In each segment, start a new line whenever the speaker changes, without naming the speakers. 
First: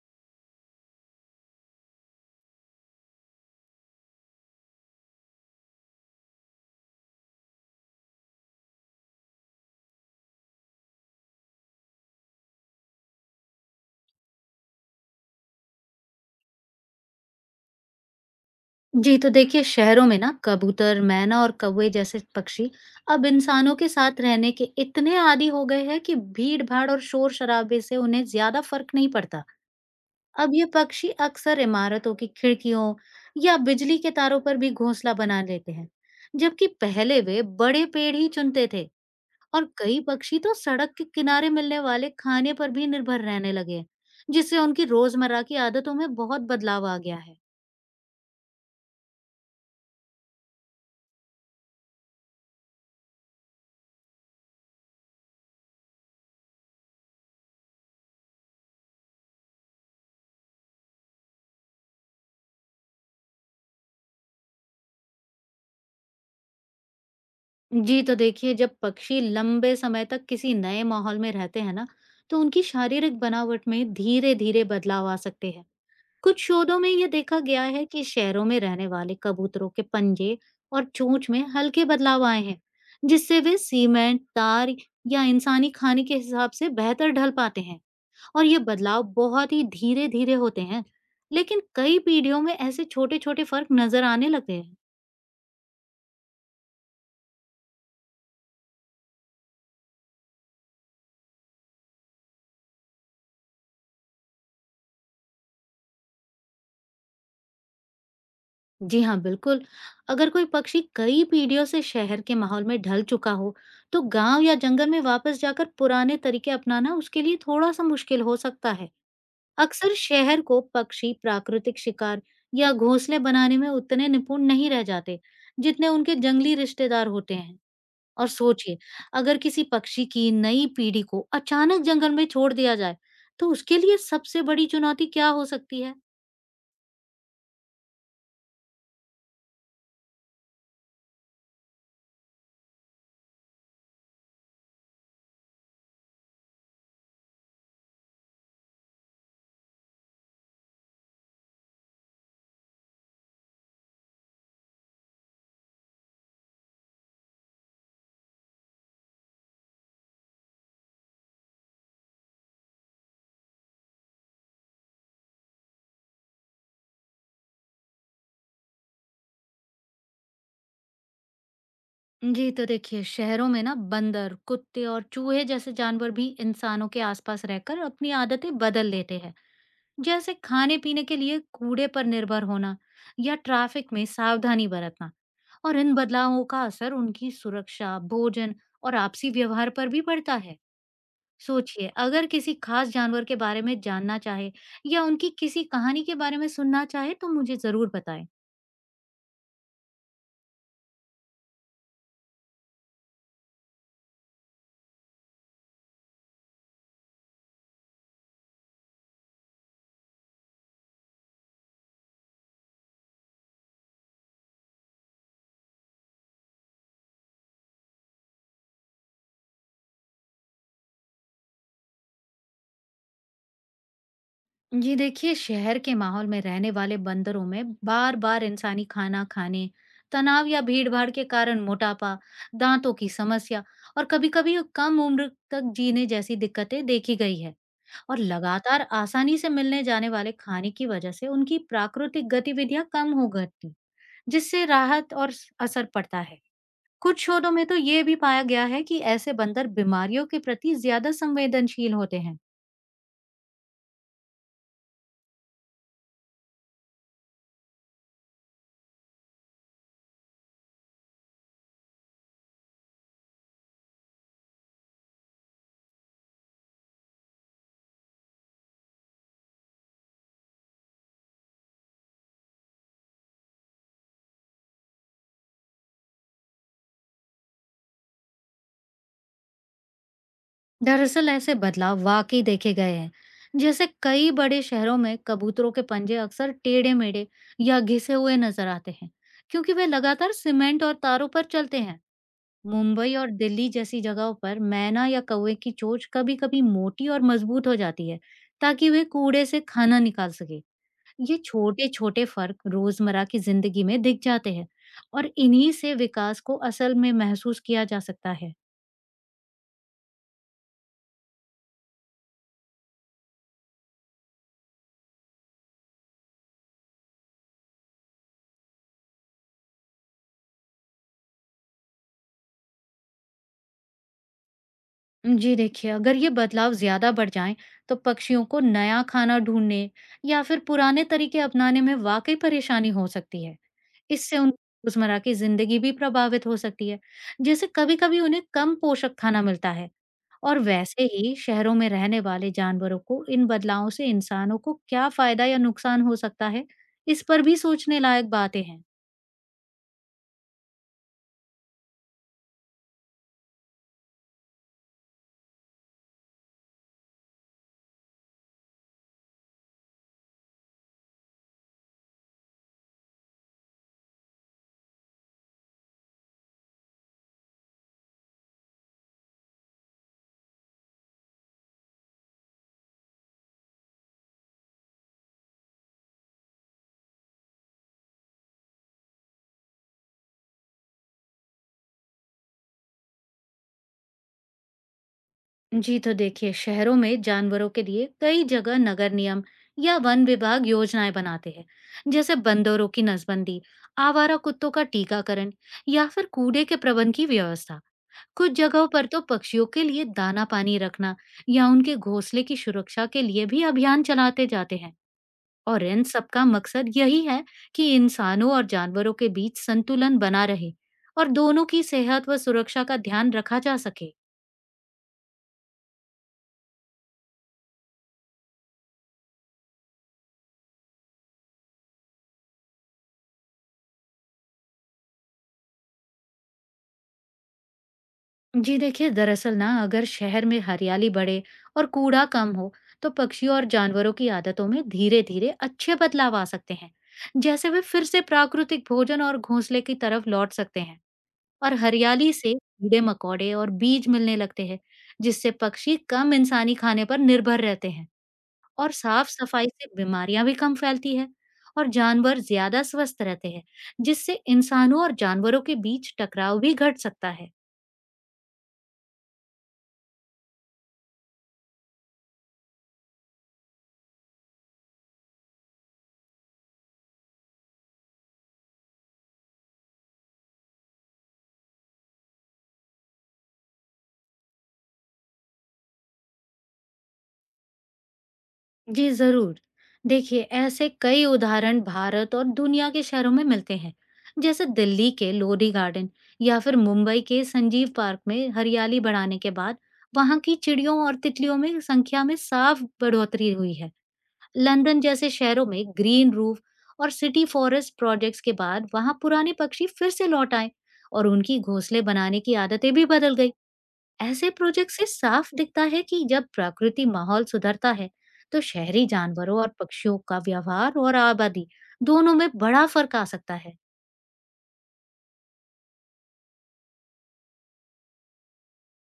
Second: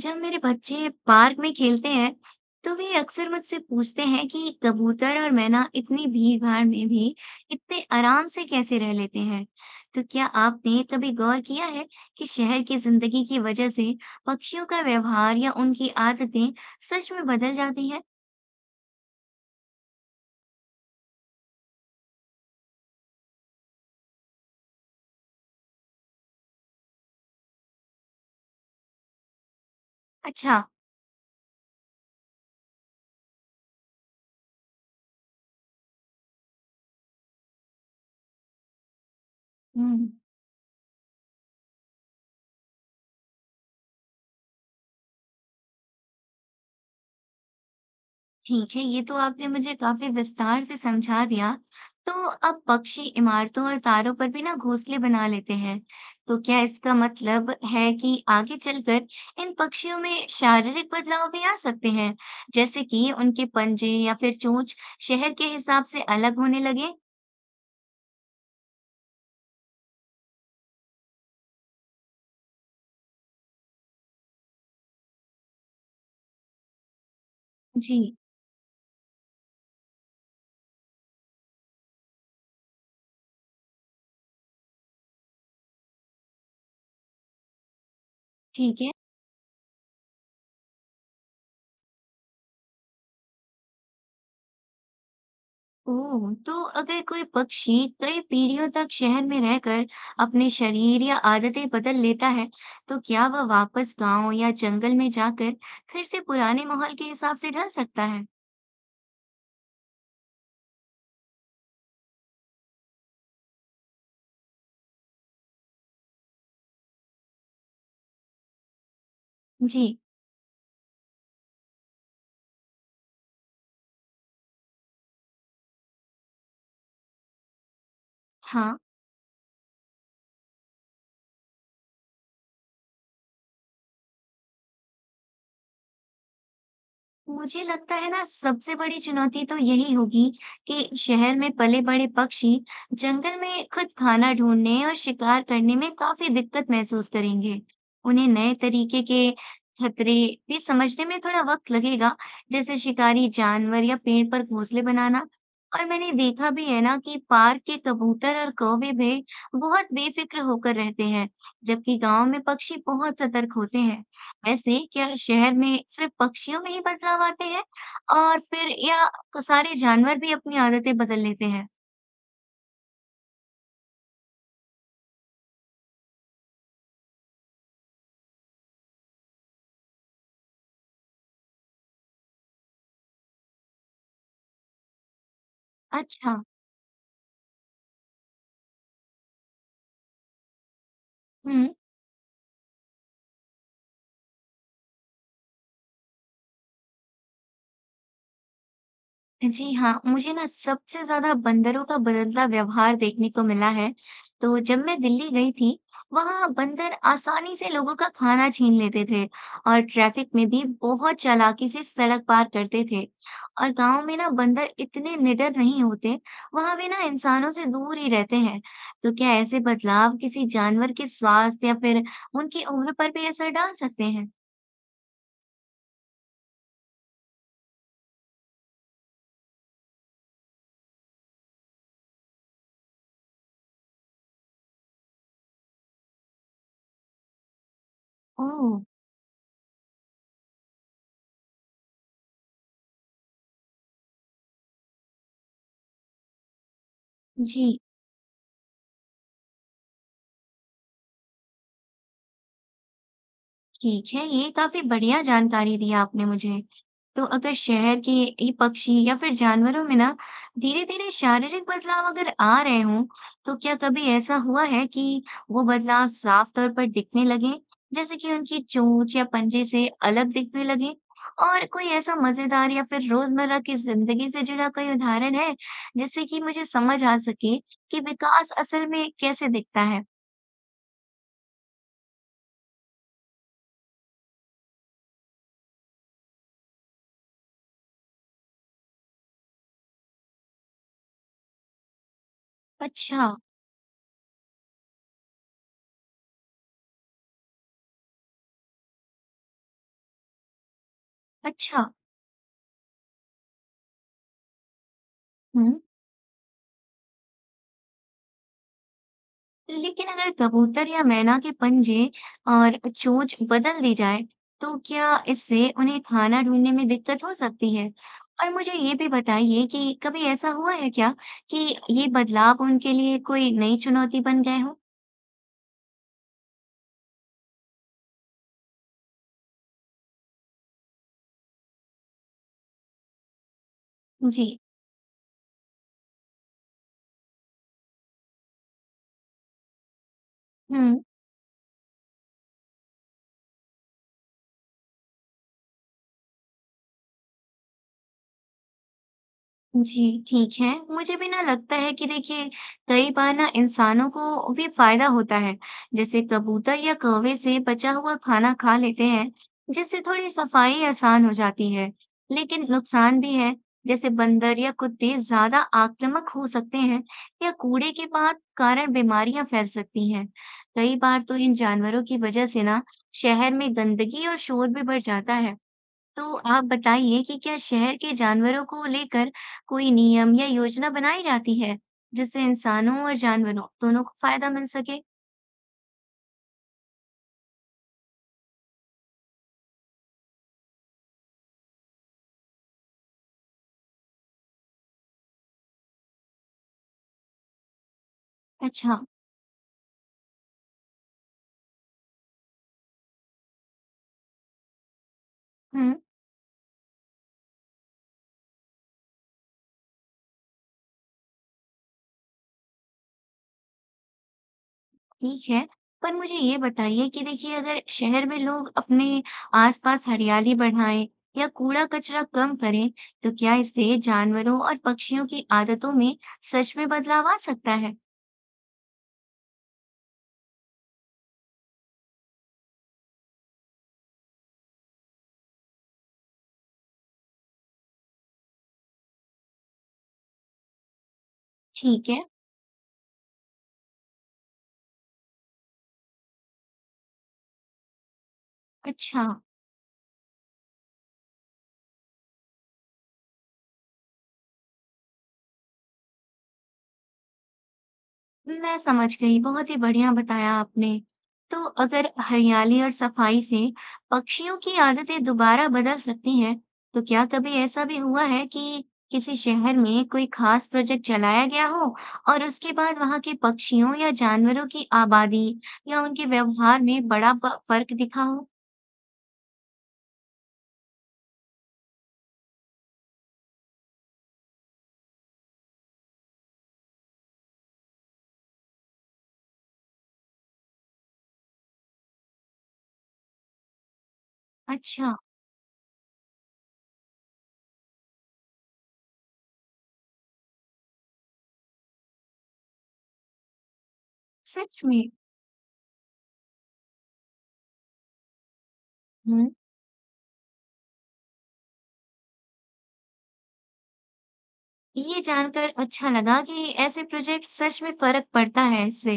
जब मेरे बच्चे पार्क में खेलते हैं तो वे अक्सर मुझसे पूछते हैं कि कबूतर और मैना इतनी भीड़ भाड़ में भी इतने आराम से कैसे रह लेते हैं। तो क्या आपने कभी गौर किया है कि शहर की जिंदगी की वजह से पक्षियों का व्यवहार या उनकी आदतें सच में बदल जाती हैं?
जी, तो देखिए शहरों में ना कबूतर, मैना और कौवे जैसे पक्षी अब इंसानों के साथ रहने के इतने आदी हो गए हैं कि भीड़-भाड़ और शोर-शराबे से उन्हें ज्यादा फर्क नहीं पड़ता। अब
अच्छा।
ये पक्षी अक्सर इमारतों की खिड़कियों या बिजली के तारों पर भी घोंसला बना लेते हैं, जबकि पहले वे बड़े पेड़ ही चुनते थे और कई
हम्म।
पक्षी तो सड़क के किनारे मिलने वाले खाने पर भी निर्भर रहने लगे हैं, जिससे उनकी रोजमर्रा की आदतों में बहुत बदलाव आ गया है।
ठीक है, ये तो आपने मुझे काफी विस्तार से समझा दिया। तो अब पक्षी इमारतों और तारों पर भी ना घोंसले बना लेते हैं। तो क्या इसका मतलब है कि आगे चलकर इन पक्षियों में शारीरिक बदलाव भी आ सकते हैं, जैसे कि उनके पंजे या फिर चोंच शहर के हिसाब से अलग होने लगे?
जी, तो देखिए जब पक्षी लंबे समय तक किसी नए माहौल में रहते हैं ना, तो उनकी शारीरिक बनावट में धीरे-धीरे बदलाव आ सकते हैं। कुछ शोधों में यह देखा गया है कि
जी।
शहरों में रहने वाले कबूतरों के पंजे और चोंच में हल्के बदलाव आए हैं, जिससे वे सीमेंट, तार या इंसानी खाने के हिसाब से बेहतर ढल पाते हैं और ये
ठीक है।
बदलाव बहुत ही धीरे-धीरे होते हैं। लेकिन कई पीढ़ियों में ऐसे छोटे-छोटे फर्क नजर आने लगे हैं।
ओह! तो अगर कोई पक्षी कई पीढ़ियों तक शहर में रहकर अपने शरीर या आदतें बदल लेता है, तो क्या वह वापस गांव या जंगल में जाकर फिर से पुराने माहौल के हिसाब से ढल सकता है?
जी हाँ बिल्कुल। अगर कोई पक्षी कई पीढ़ियों से शहर के माहौल में ढल चुका हो तो गांव या जंगल में वापस जाकर पुराने तरीके अपनाना उसके लिए थोड़ा सा मुश्किल हो सकता है।
जी।
अक्सर शहर को पक्षी प्राकृतिक शिकार या घोंसले बनाने में उतने निपुण नहीं रह जाते जितने उनके जंगली रिश्तेदार होते हैं। और
हाँ।
सोचिए, अगर किसी पक्षी की नई पीढ़ी को अचानक जंगल में छोड़ दिया जाए तो उसके लिए सबसे बड़ी चुनौती क्या हो सकती है।
मुझे लगता है ना सबसे बड़ी चुनौती तो यही होगी कि शहर में पले बड़े पक्षी जंगल में खुद खाना ढूंढने और शिकार करने में काफी दिक्कत महसूस करेंगे। उन्हें नए तरीके के खतरे भी समझने में थोड़ा वक्त लगेगा, जैसे शिकारी जानवर या पेड़ पर घोंसले बनाना। और मैंने देखा भी है ना कि पार्क के कबूतर और कौवे भी बहुत बेफिक्र होकर रहते हैं, जबकि गांव में पक्षी बहुत सतर्क होते हैं। वैसे क्या शहर में सिर्फ पक्षियों में ही बदलाव आते हैं और फिर या सारे जानवर भी अपनी आदतें बदल लेते हैं?
जी तो देखिए, शहरों में ना बंदर कुत्ते और चूहे जैसे जानवर भी इंसानों के आसपास रहकर अपनी आदतें बदल लेते हैं, जैसे खाने पीने के लिए कूड़े पर निर्भर होना या ट्रैफिक में सावधानी बरतना। और इन
अच्छा।
बदलावों का असर उनकी सुरक्षा, भोजन और आपसी व्यवहार पर भी पड़ता है।
हम्म।
सोचिए, अगर किसी खास जानवर के बारे में जानना चाहे या उनकी किसी कहानी के बारे में सुनना चाहे तो मुझे जरूर बताएं।
जी हाँ, मुझे ना सबसे ज़्यादा बंदरों का बदलता व्यवहार देखने को मिला है। तो जब मैं दिल्ली गई थी, वहाँ बंदर आसानी से लोगों का खाना छीन लेते थे और ट्रैफिक में भी बहुत चालाकी से सड़क पार करते थे। और गांव में ना बंदर इतने निडर नहीं होते, वहाँ वे ना इंसानों से दूर ही रहते हैं। तो क्या ऐसे बदलाव किसी जानवर के स्वास्थ्य या फिर उनकी उम्र पर भी असर डाल सकते हैं?
जी देखिए, शहर के माहौल में रहने वाले बंदरों में बार बार इंसानी खाना खाने, तनाव या भीड़ भाड़ के कारण मोटापा, दांतों की समस्या और कभी कभी कम उम्र तक जीने जैसी दिक्कतें देखी गई है। और
ओह।
लगातार आसानी से मिलने जाने वाले खाने की वजह से उनकी प्राकृतिक गतिविधियां कम हो गई, जिससे राहत और असर पड़ता है। कुछ शोधों में
जी।
तो ये भी पाया गया है कि ऐसे बंदर बीमारियों के प्रति ज्यादा संवेदनशील होते हैं।
ठीक है, ये काफ़ी बढ़िया जानकारी दी आपने मुझे। तो अगर शहर के ये पक्षी या फिर जानवरों में ना धीरे-धीरे शारीरिक बदलाव अगर आ रहे हों, तो क्या कभी ऐसा हुआ है कि वो बदलाव साफ तौर पर दिखने लगे, जैसे कि उनकी चोंच या पंजे से अलग दिखने लगे? और कोई ऐसा मज़ेदार या फिर रोज़मर्रा की ज़िंदगी से जुड़ा कोई उदाहरण है, जिससे कि मुझे समझ आ सके कि विकास असल में कैसे दिखता है?
दरअसल ऐसे बदलाव वाकई देखे गए हैं। जैसे कई बड़े शहरों में कबूतरों के पंजे अक्सर टेढ़े मेढ़े या घिसे हुए नजर आते हैं क्योंकि वे लगातार सीमेंट और तारों पर चलते हैं। मुंबई
अच्छा।
और दिल्ली जैसी जगहों पर मैना या कौवे की चोंच कभी कभी मोटी और मजबूत हो जाती है, ताकि वे कूड़े से खाना निकाल सके। ये
अच्छा।
छोटे छोटे फर्क रोजमर्रा की जिंदगी में दिख जाते हैं और इन्हीं
हुँ।
से विकास को असल में महसूस किया जा सकता है।
लेकिन अगर कबूतर या मैना के पंजे और चोंच बदल दी जाए तो क्या इससे उन्हें खाना ढूंढने में दिक्कत हो सकती है? और मुझे ये भी बताइए कि कभी ऐसा हुआ है क्या कि ये बदलाव उनके लिए कोई नई चुनौती बन गए हो?
जी देखिए, अगर ये बदलाव ज़्यादा बढ़ जाएँ, तो पक्षियों को नया खाना ढूँढने या फिर पुराने तरीके अपनाने में वाक़ई परेशानी हो सकती है। इससे
जी।
उन रोज़मर्रा की ज़िंदगी भी प्रभावित हो सकती है। जैसे कभी-कभी उन्हें कम पोषक खाना मिलता है। और
हम्म।
वैसे ही शहरों में रहने वाले जानवरों को इन बदलावों से इंसानों को क्या फ़ायदा या नुकसान हो सकता है, इस पर भी सोचने लायक बातें हैं।
जी ठीक है, मुझे भी ना लगता है कि देखिए कई बार ना इंसानों को भी फायदा होता है, जैसे कबूतर या कौवे से बचा हुआ खाना खा लेते हैं जिससे थोड़ी सफाई आसान हो जाती है। लेकिन नुकसान भी है, जैसे बंदर या कुत्ते ज्यादा आक्रामक हो सकते हैं या कूड़े के बाद कारण बीमारियां फैल सकती हैं। कई बार तो इन जानवरों की वजह से ना शहर में गंदगी और शोर भी बढ़ जाता है। तो आप बताइए कि क्या शहर के जानवरों को लेकर कोई नियम या योजना बनाई जाती है जिससे इंसानों और जानवरों दोनों को फायदा मिल सके?
जी तो देखिए, शहरों में जानवरों के लिए कई जगह नगर नियम या वन विभाग योजनाएं बनाते हैं, जैसे बंदरों की नसबंदी, आवारा कुत्तों का टीकाकरण या फिर कूड़े के प्रबंध की व्यवस्था। कुछ जगहों
अच्छा।
पर तो पक्षियों के लिए दाना पानी रखना या उनके घोंसले की सुरक्षा के लिए भी अभियान चलाते जाते हैं। और
हम्म।
इन सबका मकसद यही है कि इंसानों और जानवरों के बीच संतुलन बना रहे और दोनों की सेहत व सुरक्षा का ध्यान रखा जा सके।
ठीक है। पर मुझे ये बताइए कि देखिए अगर शहर में लोग अपने आसपास हरियाली बढ़ाएं या कूड़ा कचरा कम करें, तो क्या इससे जानवरों और पक्षियों की आदतों में सच में बदलाव आ सकता है?
जी देखिए, दरअसल ना अगर शहर में हरियाली बढ़े और कूड़ा कम हो तो पक्षियों और जानवरों की आदतों में धीरे धीरे अच्छे बदलाव आ सकते हैं। जैसे वे फिर से प्राकृतिक भोजन और घोंसले की तरफ लौट सकते हैं। और
ठीक है।
हरियाली से कीड़े मकोड़े और बीज मिलने लगते हैं, जिससे पक्षी कम इंसानी खाने पर निर्भर रहते हैं और साफ
अच्छा।
सफाई से बीमारियां भी कम फैलती है और जानवर ज्यादा स्वस्थ रहते हैं, जिससे इंसानों और जानवरों के बीच टकराव भी घट सकता है।
मैं समझ गई, बहुत ही बढ़िया बताया आपने। तो अगर हरियाली और सफाई से पक्षियों की आदतें दोबारा बदल सकती हैं, तो क्या कभी ऐसा भी हुआ है कि किसी शहर में कोई खास प्रोजेक्ट चलाया गया हो और उसके बाद वहां के पक्षियों या जानवरों की आबादी या उनके व्यवहार में बड़ा फर्क दिखा हो?
जी जरूर। देखिए, ऐसे कई उदाहरण भारत और दुनिया के शहरों में मिलते हैं। जैसे दिल्ली के लोधी गार्डन या फिर मुंबई के संजीव पार्क में हरियाली बढ़ाने के बाद वहां की चिड़ियों और तितलियों में संख्या में साफ बढ़ोतरी हुई है। लंदन
अच्छा।
जैसे शहरों में ग्रीन रूफ और सिटी फॉरेस्ट प्रोजेक्ट्स के बाद वहां पुराने पक्षी फिर से लौट आए और उनकी घोंसले बनाने की आदतें भी बदल गई। ऐसे
सच
प्रोजेक्ट
में?
से साफ दिखता है कि जब प्राकृतिक माहौल सुधरता है तो शहरी जानवरों और पक्षियों का व्यवहार और आबादी दोनों में बड़ा फर्क आ सकता है।
ये जानकर अच्छा लगा कि ऐसे प्रोजेक्ट सच में फर्क पड़ता है इससे।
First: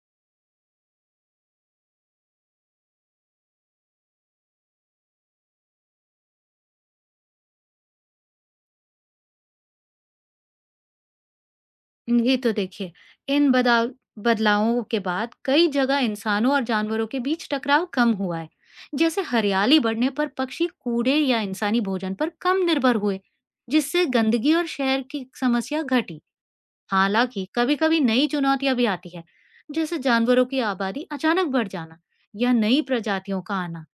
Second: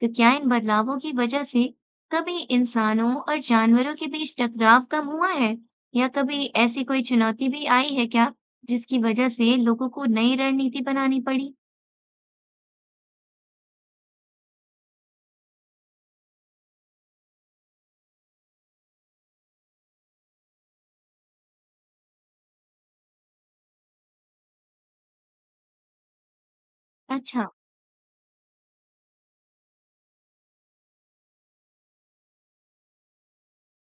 तो क्या इन बदलावों की वजह से कभी इंसानों और जानवरों के बीच टकराव कम हुआ है? या कभी ऐसी कोई चुनौती भी आई है क्या, जिसकी वजह से लोगों को नई रणनीति बनानी पड़ी?
ये तो देखिए, इन बदलाव बदलावों के बाद कई जगह इंसानों और जानवरों के बीच टकराव कम हुआ है। जैसे हरियाली बढ़ने पर पक्षी कूड़े या इंसानी भोजन पर कम निर्भर हुए, जिससे गंदगी और शहर की समस्या घटी। हालांकि
अच्छा।
कभी-कभी नई चुनौतियां भी आती है, जैसे जानवरों की आबादी अचानक बढ़ जाना या नई प्रजातियों का आना,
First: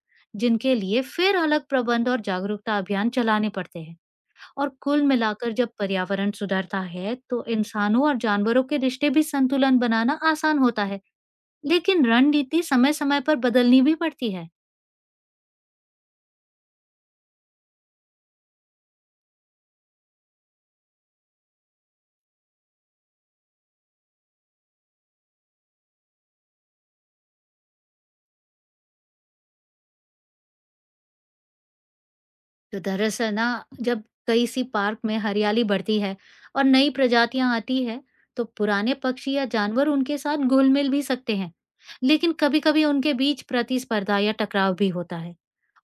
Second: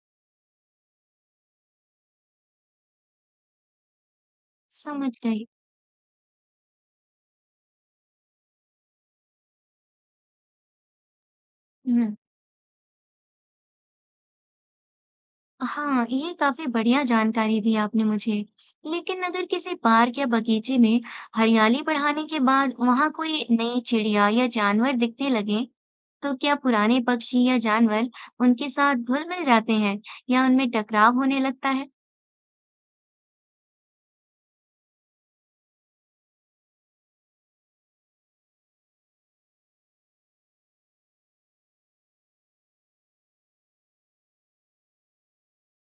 जिनके लिए फिर अलग प्रबंध और जागरूकता अभियान चलाने पड़ते हैं। और कुल
समझ गई।
मिलाकर जब पर्यावरण सुधरता है तो इंसानों और जानवरों के रिश्ते भी संतुलन बनाना आसान होता है। लेकिन
हुँ।
रणनीति समय समय पर बदलनी भी पड़ती है।
हाँ, ये काफी बढ़िया जानकारी दी आपने मुझे। लेकिन अगर किसी पार्क या बगीचे में हरियाली बढ़ाने के बाद वहां कोई नई चिड़िया या जानवर दिखने लगे, तो क्या पुराने पक्षी या जानवर उनके साथ घुल-मिल जाते हैं या उनमें टकराव होने लगता है?
तो दरअसल ना, जब कई सी पार्क में हरियाली बढ़ती है और नई प्रजातियां आती है तो पुराने पक्षी या जानवर उनके साथ घुल मिल भी सकते हैं। लेकिन कभी कभी उनके बीच प्रतिस्पर्धा या टकराव भी होता है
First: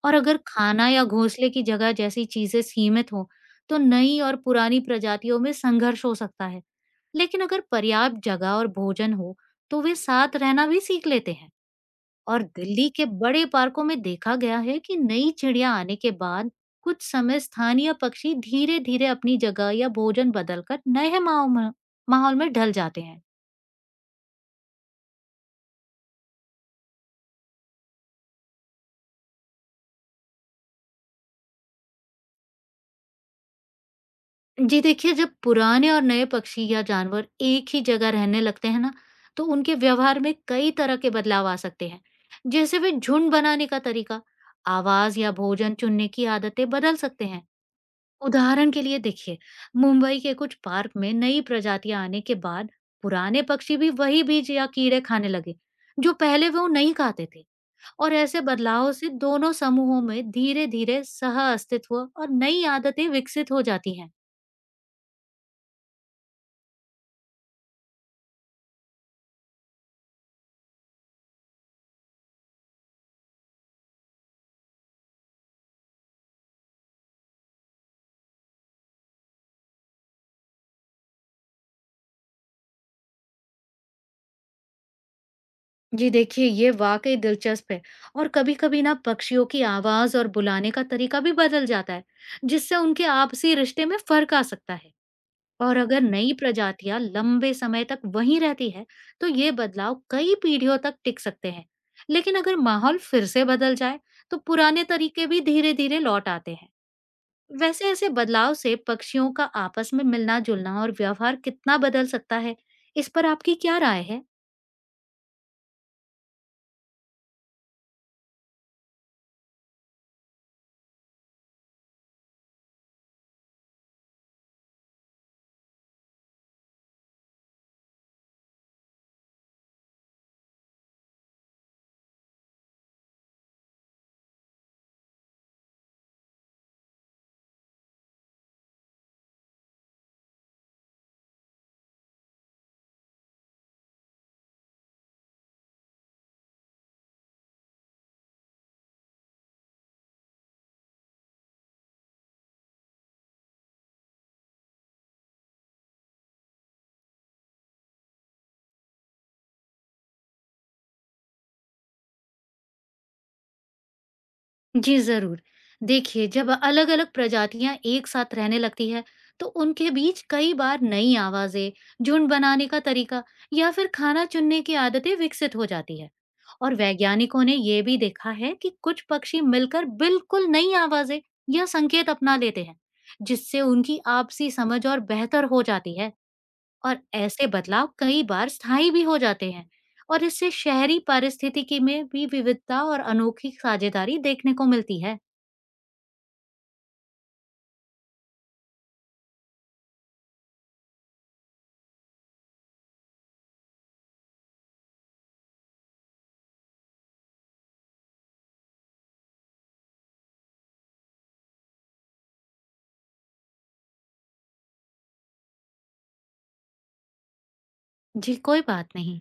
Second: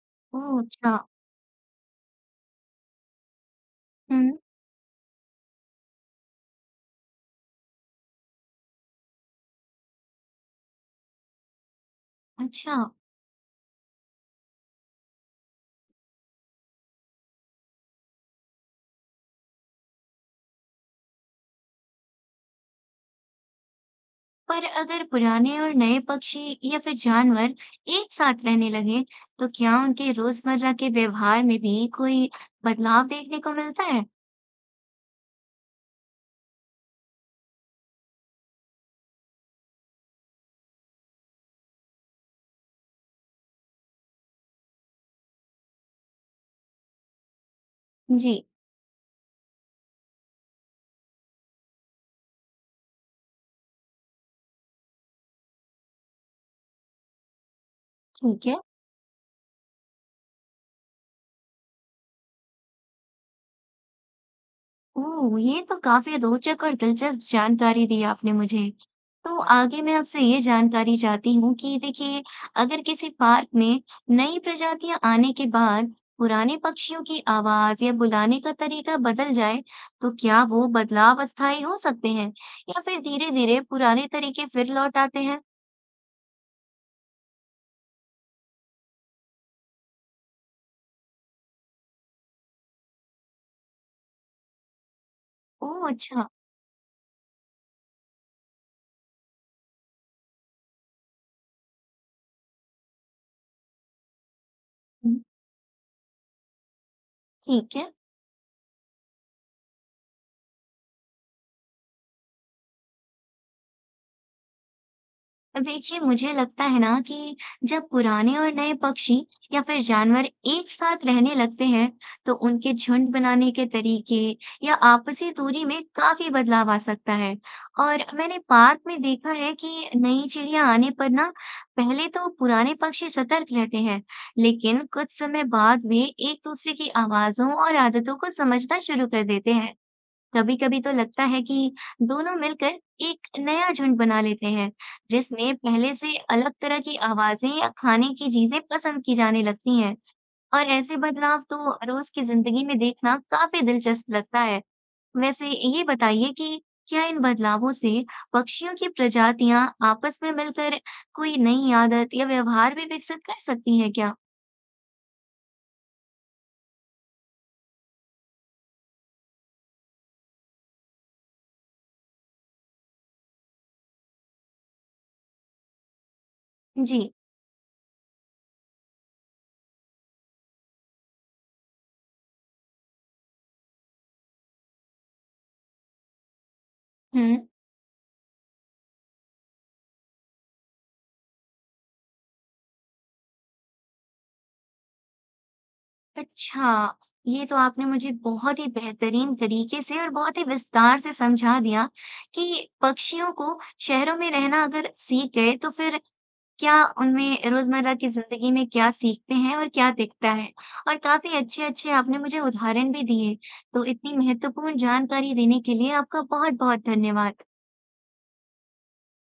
और अगर
ओह,
खाना
अच्छा।
या घोंसले की जगह जैसी चीजें सीमित हो तो नई
हम्म।
और पुरानी प्रजातियों में संघर्ष हो सकता है। लेकिन अगर पर्याप्त जगह और भोजन हो तो वे साथ रहना भी सीख लेते हैं। और
अच्छा।
दिल्ली के बड़े पार्कों में देखा गया है कि नई चिड़िया आने के बाद कुछ समय स्थानीय पक्षी धीरे धीरे अपनी जगह या भोजन बदलकर नए माहौल में ढल जाते हैं।
पर अगर पुराने और नए पक्षी या फिर जानवर एक साथ रहने लगे, तो क्या उनके रोजमर्रा के व्यवहार में भी कोई बदलाव देखने को मिलता है?
जी देखिए, जब पुराने और नए पक्षी या जानवर एक ही जगह रहने लगते हैं ना, तो उनके व्यवहार में कई तरह के बदलाव आ सकते हैं। जैसे वे झुंड बनाने का तरीका, आवाज या भोजन चुनने की आदतें बदल सकते हैं।
जी।
उदाहरण के लिए देखिए, मुंबई के कुछ पार्क में नई प्रजातियां आने के बाद पुराने पक्षी भी वही बीज या कीड़े खाने लगे जो पहले वो नहीं खाते थे। और ऐसे
ठीक है।
बदलाव से दोनों समूहों में धीरे धीरे सह अस्तित्व और नई आदतें विकसित हो जाती हैं।
ओह! ये तो काफ़ी रोचक और दिलचस्प जानकारी दी आपने मुझे। तो आगे मैं आपसे ये जानकारी चाहती हूँ कि देखिए, अगर किसी पार्क में नई प्रजातियाँ आने के बाद पुराने पक्षियों की आवाज़ या बुलाने का तरीका बदल जाए, तो क्या वो बदलाव अस्थायी हो सकते हैं या फिर धीरे-धीरे पुराने तरीके फिर लौट आते हैं?
जी देखिए, ये वाकई दिलचस्प है। और कभी कभी ना पक्षियों की आवाज और बुलाने का तरीका भी बदल जाता है, जिससे उनके आपसी रिश्ते में फर्क आ सकता है। और
ओह!
अगर
अच्छा।
नई प्रजातियां लंबे समय तक वहीं रहती है तो ये बदलाव कई पीढ़ियों तक टिक सकते हैं। लेकिन अगर माहौल फिर से बदल जाए तो पुराने
हुँ,
तरीके भी धीरे धीरे लौट आते हैं।
ठीक
वैसे
है।
ऐसे बदलाव से पक्षियों का आपस में मिलना जुलना और व्यवहार कितना बदल सकता है, इस पर आपकी क्या राय है?
देखिए, मुझे लगता है ना कि जब पुराने और नए पक्षी या फिर जानवर एक साथ रहने लगते हैं, तो उनके झुंड बनाने के तरीके या आपसी दूरी में काफी बदलाव आ सकता है। और मैंने पार्क में देखा है कि नई चिड़िया आने पर ना पहले तो पुराने पक्षी सतर्क रहते हैं, लेकिन कुछ समय बाद वे एक दूसरे की आवाजों और आदतों को समझना शुरू कर देते हैं। कभी-कभी तो लगता है कि दोनों मिलकर एक नया झुंड बना लेते हैं, जिसमें पहले से अलग तरह की आवाजें या खाने की चीजें पसंद की जाने लगती हैं। और ऐसे बदलाव तो रोज की जिंदगी में देखना काफी दिलचस्प लगता है। वैसे ये बताइए कि क्या इन बदलावों से पक्षियों की प्रजातियां आपस में मिलकर कोई नई आदत या व्यवहार भी विकसित कर सकती हैं क्या?
जी, ज़रूर। देखिए, जब अलग-अलग प्रजातियाँ एक साथ रहने लगती है, तो उनके बीच कई बार नई आवाज़ें, झुंड बनाने का तरीका या फिर खाना चुनने की आदतें विकसित हो जाती है। और
जी।
वैज्ञानिकों ने ये भी देखा है कि कुछ पक्षी मिलकर बिल्कुल नई आवाज़ें या संकेत अपना लेते हैं, जिससे उनकी आपसी समझ और बेहतर हो जाती है। और ऐसे बदलाव कई बार स्थायी भी हो जाते हैं और इससे शहरी पारिस्थितिकी में भी विविधता और अनोखी साझेदारी देखने को मिलती है।
अच्छा, ये तो आपने मुझे बहुत ही बेहतरीन तरीके से और बहुत ही विस्तार से समझा दिया कि पक्षियों को शहरों में रहना अगर सीख गए तो फिर क्या उनमें रोजमर्रा की जिंदगी में क्या सीखते हैं और क्या दिखता है। और काफी अच्छे अच्छे आपने मुझे उदाहरण भी दिए। तो इतनी महत्वपूर्ण जानकारी देने के लिए आपका बहुत बहुत धन्यवाद।
जी कोई बात नहीं।